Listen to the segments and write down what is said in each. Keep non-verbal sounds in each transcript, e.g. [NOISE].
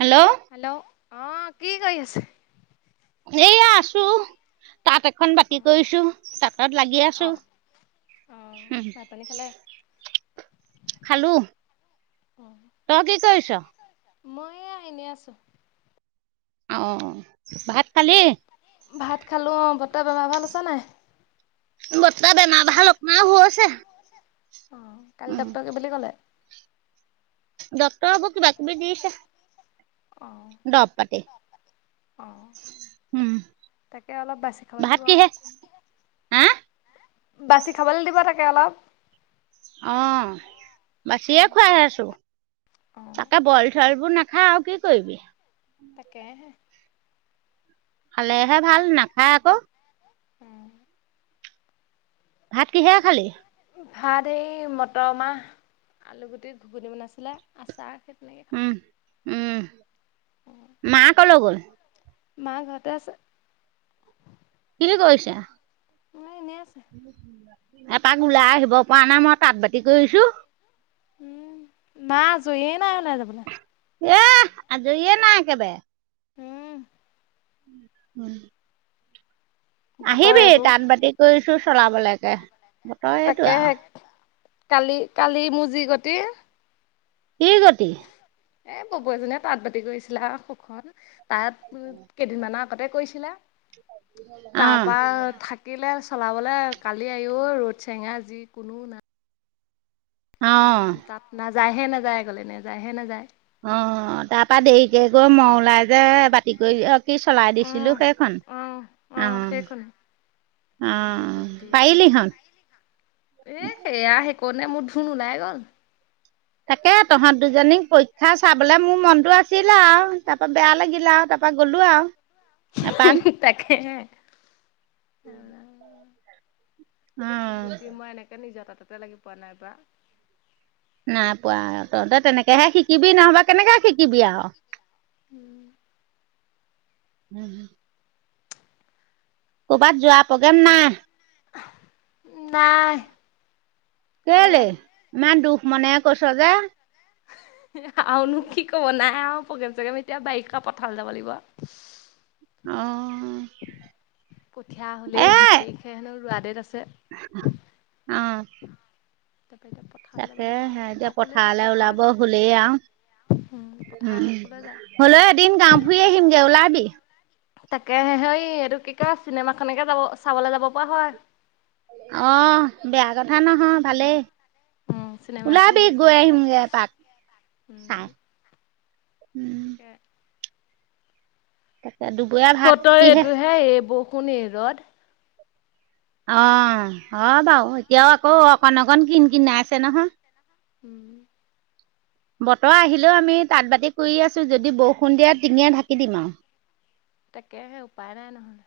Hello. Hello অহ কি কৰি আছে। এয়া আছো। তাঁত এখন বাতি অঁ কৰিছো তাঁতত লাগি আছোঁ। অহ ভাত, পানী খালে। খালো তই কি কৰিছ। মই এয়া এনে আছো অহ অহ ভাত খালি ভাত খালো অ বৰ্তা বেমাৰ ভাল পাইছে নাই বৰ্তা বেমাৰ ভাল অকমান হৈছে অ কালি ডক্তৰে কি বুলি ক'লে ডক্তৰে এইবোৰ কিবা কিবি দিছে দব পাটি অ তাকে অলপ বাচি খাব ভাত লাগিব আৱ কিহে হা বাচি খাবলৈ দিব তাকে অলপ অ বাচিয়ে খুৱাই আছো অঁ তাকে বইল চইল বোৰ নাখাৱ আৰু কি কৰিবি তাকে হে খালেহে ভাল নাখায় আক উম ভাত কিহেৰে খালি ভাত হে মটৰ মাহ আলুগুটি ঘুগুনি বনাইছিলে আচাৰ হে উম উম মা কলৈ গ'ল মা ঘতে আছে কি কৰিছে মা এনেই আছে। এপাক ওলাই আহিব পৰা নাই মই তাঁত বাতি কৰিছো উম নাই আজইয়ে নাই ওলাই যাবলে এহ আজৈয়ে নাই একেবায়ে উম উম বতৰ আহিবি এইটো তাঁত বাতি কৰিছো চলাবলৈকে বতৰ এইটো তাকেহে আউ কালি কালি মু যি গতি কি গতি এ বপৌ এজনীয়ে তাঁত বাতি কৰিছিলে আউ সুখন তাত কেইদিনমানৰ আগতে কৰিছিলে অ তাৰপা থাকিলে চলাবলৈ কালি আইও ৰ'দ চেঙা যি কোনো নাই অ তাত নাযায়হে নাযায় আগলে নে যায়হে নেযায় অ তাৰপা দেৰিকে গৈ ম ওলাই যে বাতি কৰি এ কি চলাই দিছিলো অঁ সেইখন অঁ অ অঁ সেইখনে অ যি গতি পাইলি হ এ সেয়া সেই কনে মোৰ ধুন ওলাই গল তাকে তহঁত দুজনীক পৰীক্ষা চাবলে মোৰ মনটো আছিল আও তাৰ পা বেয়া লাগিল আউ তাপ তাৰপা গ'লো আউ হু হু তাকেহে অ কি নাই গতি মই এনেকে নিজৰ তাততে লাগি পোৱা নাই বা নাই পোৱা তহঁতে তেনেকেহে শিকিবি নহবা কেনেকে শিকিবি আউ উম উম হ কবাত যোৱা প্ৰগ্ৰেম নাই নাই কলে কেলে যাব ইমান দুখ মনেৰে কৈছ যে আউনো কি কব নাই আউ প্ৰগ্ৰেম চগেম এতিয়া বাৰিষা পথালে যাব লাগিব আউ অ কঠিয়া হ'লেই এ বিশ তাৰিখে হেনো ৰোৱা দেত আছে অ তাৰপৰা এতিয়া পথাৰলৈ যাব তাকে লাগিব হে আৰু এতিয়া আৰু ক'লৈ যায় পথাৰলে পথাৰ ওলাব আগত হলেই আও পথাৰ আগত ক'লৈ উম যায় হলেও এদিন গাওঁ ফুৰি আহিমগে ওলাবি তাকে হেই এইটো কি কয় চিনেমা খকে যাব চাবলৈ যাব পৰা হয় অহ বেয়া কথা নহয় ভালেই উম চিনেমা এখন দি ওলাবি আছে গৈ নহয় এতিয়া আহিমগৈ এপাক উম চাই উম তাকে তাকে দুপৰীয়া ভাত বতৰ কিহে এইটো হে এই বৰষুণ এই ৰ'দ অ অ বাও এতিয়াও আকৌ অকণ অকণ কিন কিনাই আছে নহয় উম। বতৰ আহিলেও আমি তাঁত বাতি কৰি আছো যদি বৰষুণ দিয়ে টিঙে ঢাকি দিম আও তাকে সে উপায় নাই নহলে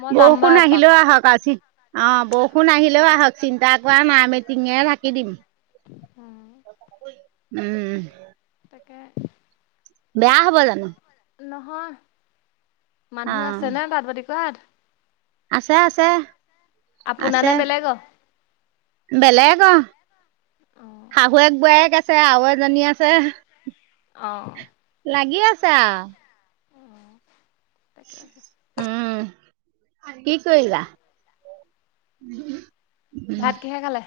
মই যাম বাৰু বৰষুণ এপাক আহিলেও আহক আজি অ বৰষুণ আহিলেও আহক চিন্তা কৰা নাই আমি টিঙেৰে ঢাকি দিম উম। উম। কা বেয়া হব জানো। নহয় অ মানুহ আছে নে তাট বতি ক আত। আছে আছে। আপুনা আছে নে বেলেগ। বেলেগ অ অঁ শাহু এক বোৱায়েক আছে আৰু এজনী আছে। অ। লাগি আছে আও। তাকে উম। কি কৰিলা ভাতকিহে খালে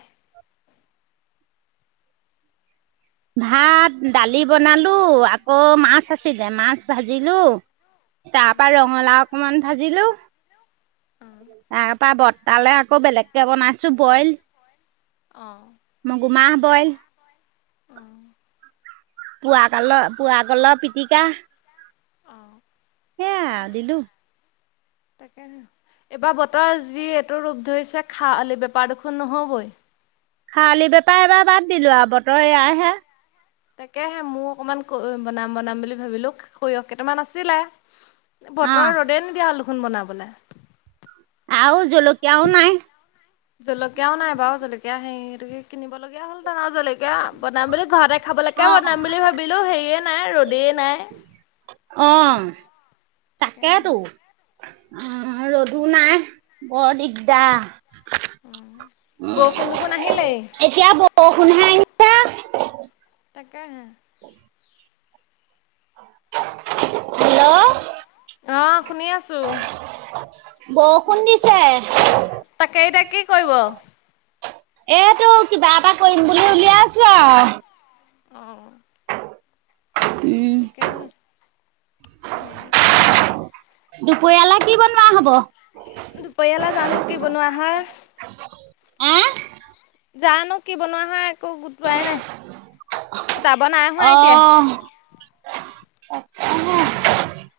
ভাত দালি বনালো আকৌ মাছ আছিলে মাছ ভাজিলো অঁ তাপা ৰঙালাও অকনমান ভাজিলো তাপা বত তালে আকৌ বেলেগকে বনাইছো বইল অঁ মগুমাহ বইল। পোৱা কাল পোৱা কল পিটিকা। অ। সেইয়া দিলু। [UNINTELLIGIBLE] তাকে ন এইবাৰ বতৰ যি এইটো ৰূপ ধৰিছে খি বেপাৰ দুখোন নহবই খালি বেপাৰ এবাৰ বাদ দিলো আৰু বতৰ এয়াই হে। তাকেহে মোৰ অকনমান বনাম বনাম বুলি ভাবিলো সৰিয়হ কেইটামান আছিলে। অ বতৰ ৰ'দে নিদিয়া হলদেখনু বনাবলে আও। জলকীয়াও নাই বাৰু জলকীয়া সেই গতিকে কিনিব লগগীয়া হ'ল দানা জলকীয়া বনাম বুলি ঘৰতে খাবলৈকে বনাম বুলি ভাবিলো সেয়ে। নাই ৰ'দে নাই। অ তাকে। তাকেতো অ ৰ'দো নাই বৰ দিগদা বৰষুণ দুখুন আহিলেই। এতিয়া বৰষুণহে তাকেহে হেল্ল' অ শুনি আছো বৰষুণ দিছে তাকে এতিয়া কি কৰিব এ তো কিবা এটা কৰিম বুলি উলিয়াইছো আও। অ। উম তাকে সেই এইটো দুপৰীয়ালে কি বনোৱা হব? দুপৰীয়ালে জানো কি বনোৱা হয়? অ। যানো কি বনোৱা হয়। কো গোটোৱাই নাই, গোটাব নাই হোৱা এতিয়া। অহ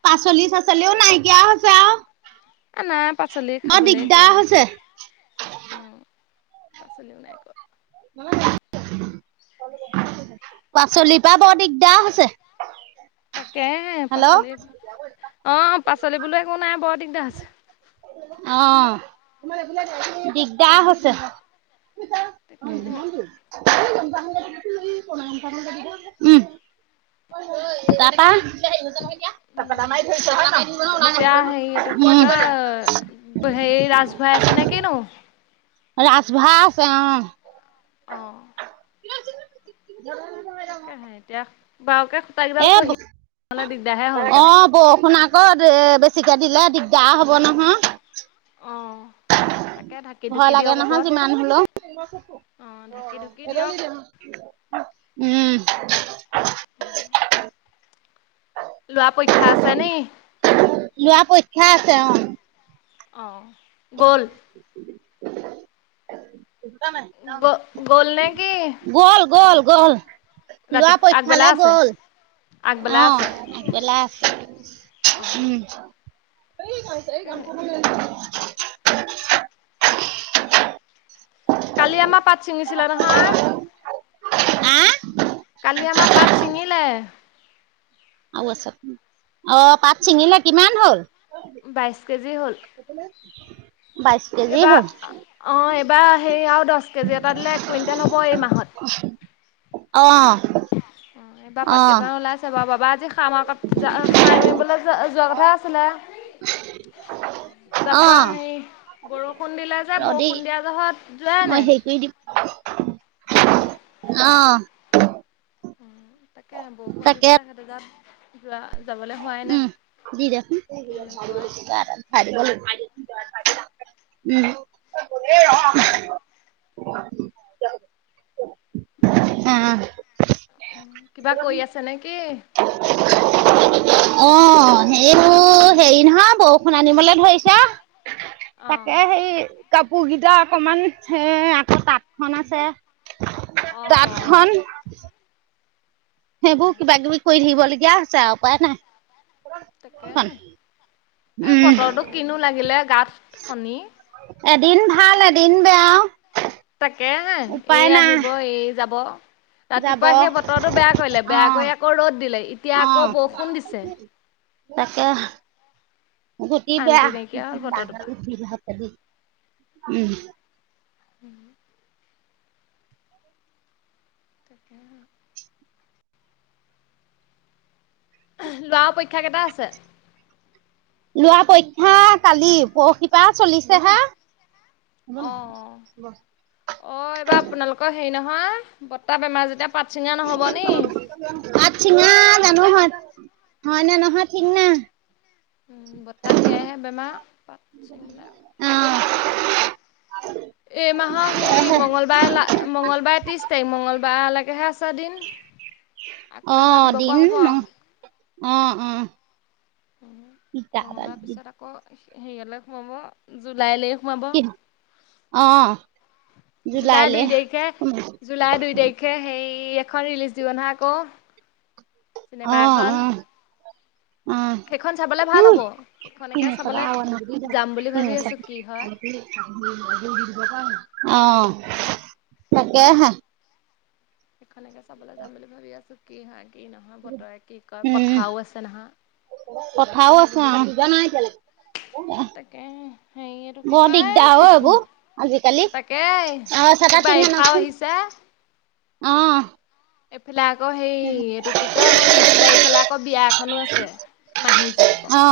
পাচলি ছাচলিও নাইকিয়া হৈছে আও। এ নাই পাচলি খাবলে একোৱে নাই হৈছে উম। পাচলিও নাই কোৱা। [INAUDIBLE] পাচলি পা বৰ দিগদাৰ হৈছে। তাকে হেল্ল' পাচলি ব অ পাচলি বোলো একো নাই বৰ দিগদাৰ হৈছে অ [INAUDIBLE] দিগদাৰ হৈছে। [INAUDIBLE] তাকে উম তাপা। এতিয়া [UNINTELLIGIBLE] [UNINTELLIGIBLE] হেৰি এইটো কি উম, কয় হেৰি ৰাজভাই আছে নে কিনো? ৰাজভা আছে অ। অ। তাকে হে এতিয়া বাওঁকে এ হ'লহেঁতেন অ বৌ শুনা আকত বেছিকে দিলে দিগদাৰ হব নহয়। [INAUDIBLE] ভয় ঢুকি লাগে দিয়ক নহয় ওপৰত যিমান হলেও। [UNINTELLIGIBLE] অ', ঢাকি ঢুকি দিয়ক উম। লৱা পৰীক্ষা আছে নি? খে আছে অ। আহঁ গ'ল? গ গ'ল নে কি [INAUDIBLE] গল গ'ল গল। ৰাতি লোৱা আগবেলা পক্ষালে আছে গ'ল। আগবেলা অ, আছে আকবেলা, আছে অ', উম। এই গাইছে এই তাকেহে গানখন। কালি আমাৰ পাত চিঙিছিলিলে নহয়। [UNINTELLIGIBLE] হ? কালি আমাৰ পাট ছিঙিলে। আৰু আ অ পাট চিঙিলে, কিমান হল? বাইশ কেজি হ'ল। উ। [UNINTELLIGIBLE] এইবাৰ অ এইবাৰ সেই আৰু দছ কেজি এটা দিলে এক কুইণ্টেল হ'ব এই মাহত। [UNINTELLIGIBLE] অ'। অ এইবাৰ পাত অ', কেইটামান ওলাই আছে বাৰু বাবা আজি। খামাৰ [UNINTELLIGIBLE] যোৱা কথা আছিলে। তাৰপা অ', হেই বৰষুণ দিলে যে ৰ'দী বৰষুণ দিয়া জহত যোৱাই মই নাই। হেৰি কৰি দিম অ। উ তাকে বৰষুণ তাকে দিছে সাত যোৱা যাবলৈ হোৱাই নাই উম দি দে চূণ। কিনো কয় [UNINTELLIGIBLE] উ ৰ। [UNINTELLIGIBLE] [UNINTELLIGIBLE] উ কিবা কৰি আছে নে কি? অ সেইবোৰ হেৰি নহয় বৰষুণ আনিবলে ধৰিছে অঁ তাকে সেই কাপোৰ কেইটা অকমান হ আকৌ তাঁতখনন আছে। অঁ তাত অঁ খন সেইবোৰ অঁ কিবা কিবি কৰি থাকিবলগীয়া হৈছে আও উপায় নাই। তাকে এখন হে আৰু উম বতৰটো কিনো লাগিলে গাত শনি। এদিন ভাল এদিন বেয়া। তাকে হে এই উপায় নাই আহিব এই যাব। যাব ৰাতিপুৱা অ সেই বতৰটো বেয়া কৰিলে বেয়া কৰি আকৌ ৰ'দ দিলে এতিয়া অ আকৌ বৰষুণ দিছে। তাকে। গতি, শান্তি নাইকিয়া হ'ল বেয়া বতৰটোৰ পৰা আৰু বি হালি উম। উম। তাকে। লোৱা পৰীক্ষা কেইটা আছে। লোৱা পৰীক্ষা কালি পৰশিপা চলিছে হা। অ অ অ এইবাৰ আপোনালোকৰ হেৰি নহয়, বতাহ বেমাৰ যেতিয়া। পাত ছিঙা নহ'ব নি পাত চিঙা। তানুহ হয়, না নহয় ঠিক না। উম বতাহ সেয়াইহে বেমাৰ। পাত ছিঙিলে উম। এই মাহৰ সেই অ মঙ্গলবাৰ মঙ্গলবাৰ ত্ৰিশ তাৰিখ মঙ্লবাৰলৈকেহে আছে দিন। আকৌ এবাৰ আহ দিব পৰা দিন হ'ব আৰু আহ অ ইটা উ মঙলবাৰ পিছত আকৌ হেৰিয়ালৈ সোমাব জুলাইলৈ। সোমাব কি আহ। জুলাই দুই তাৰিখে জুলাই দুই তাৰিখে সেই। এখন ৰিলিজ দিব নহয় আকৌ চিনেমা এখন। উম সেইখন চাবলৈ উ ভাল হ'ব সেইখনকে চাবলৈ যাম বুলি ভাবি চনিছলনিছ। আছোঁ কি হয় অ তাকে হে। সেনেকে চাবলৈ যাম বুলি ভাবি আছো কি হয়াই। কি নহয় বতৰে কি কয় উম পথাৰও আছে নহয়। মাল [UNINTELLIGIBLE] তাকে হেৰি এইটো কি কয় দিগদাৰ অ এইবোৰ আজিকালি তাকে। অ এইবাৰ বাৰিষাও আহিছা। আহ এইফালে আকৌ হেই এইটো কি ক ত্ৰিশ তাৰিখলৈ আকৌ বিয়া এখনো আছে। মাহীজীয়েকৰ অ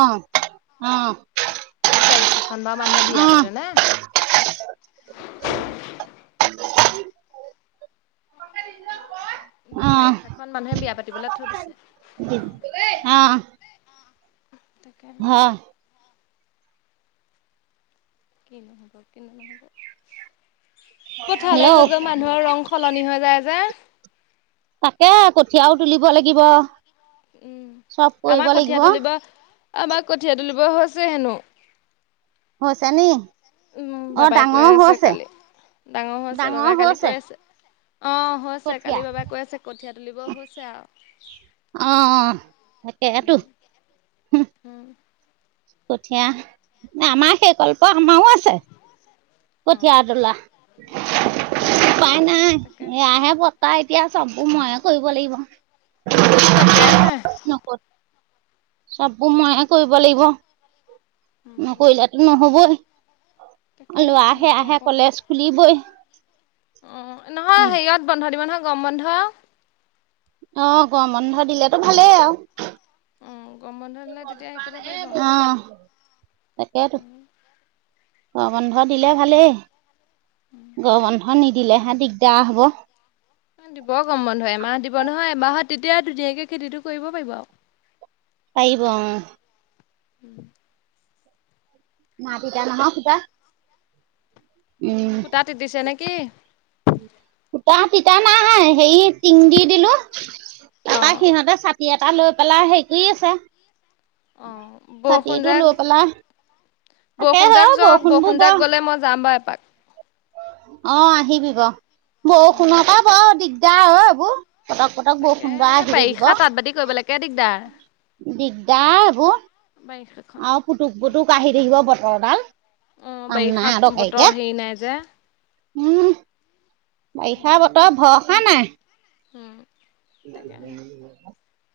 অ এই বাৰিষাখন বা মানুহে বিয়া অ পাতে ন। ন বাৰিষাখনন মানুহে বিয়া পাতিবলৈ থৈ দিছে। অ তাকনো। কি নহ'ব কিন্তু নহব। পথাৰ গৈ হেল্ল' গৈ মানুহৰ ৰং সলনি হৈ যায় যে। তাকে কঠিযাও তুলিব লাগিব। উম চব কৰিব আমাৰ লাগিব কঠিয় তুলিব আমাক কঠীয়া তুলিব হৈছে হেনো হৈছে নি উম অ বাবাই কৈ ডাঙৰ আছে হৈছে। কালি। ডাঙৰ হৈছে বাবাই কালি কৈ আছে অ হৈছে কঠীয়া কালি বাবাই কৈ আছে কঠিয়াত। তুলিব হৈছে আৰু অ তাকে তো উম। উম কঠীয়া ন আমাৰ সেই কল্প আমাৰো আছে। কঠিয়া তোলা অ অ। উপাই নাই তাকে এ আহে পত্তা এতিয়া। চবো ময়ে কৰিব লাগিব। তাকেহে চবোৰ মইহে কৰিব লাগিব নকৰিলোতো নহবই। লৱা তাকেহে আহে এতিয়া আহে কলেজ খুলিবই উম নহয় হেৰিয়ত বন্ধ দিব নহয় গৰম বন্ধ অ গৰম বন্ধ দিলেতো ভালেই আৰু উ গৰম বন্ধ দিলে তেতিয়া হেৰি কৰিব পাৰিব অ তাকেইতো গৰম বন্ধ দিলে ভালেই গৰম বন্ধ নিদিলেহে দিগদাৰ হব। বাহত তেতিয়া ধুনীয়াকে খেতিটো কৰিব পাৰিব আৰু পাৰিব অ উম না পিতা নহ পিটা সূতা তিতিছে নেকি? সূতা তিতা নাই হেৰি টিং দি দিলো অ তাপাক সিহঁতে ছাতি এটা লৈ পেলাই হেৰি কৰি আছে। অহ বৰষুণ ছাতিটো লৈ যাক পেলাই তাকে হয় বৰষুণজাক যক বৰষুণবোৰ বৰ বৰষুণজাক গ'লে মই যাম বাৰু এপাক অ আহিবি বাৰ বৰষুণৰ পৰা বৰ দিগ দাৰ পতক পটক তাকে বৰষুণ [UNINTELLIGIBLE] দি এই থাকিব। বাৰিষা তাঁত বাতি কৰিবলৈকে দিগদাৰ দিগদাৰ হব বাৰিষাখন আৰু পুটুক পুটুক আহি থাকিব বতৰডাল অ কাম বাৰিষা নাই আৰু বতৰ কেইকে হেৰি নাই যে উম বাৰিষা বতৰ ভৰসা নাই উম তাকেহে [UNINTELLIGIBLE]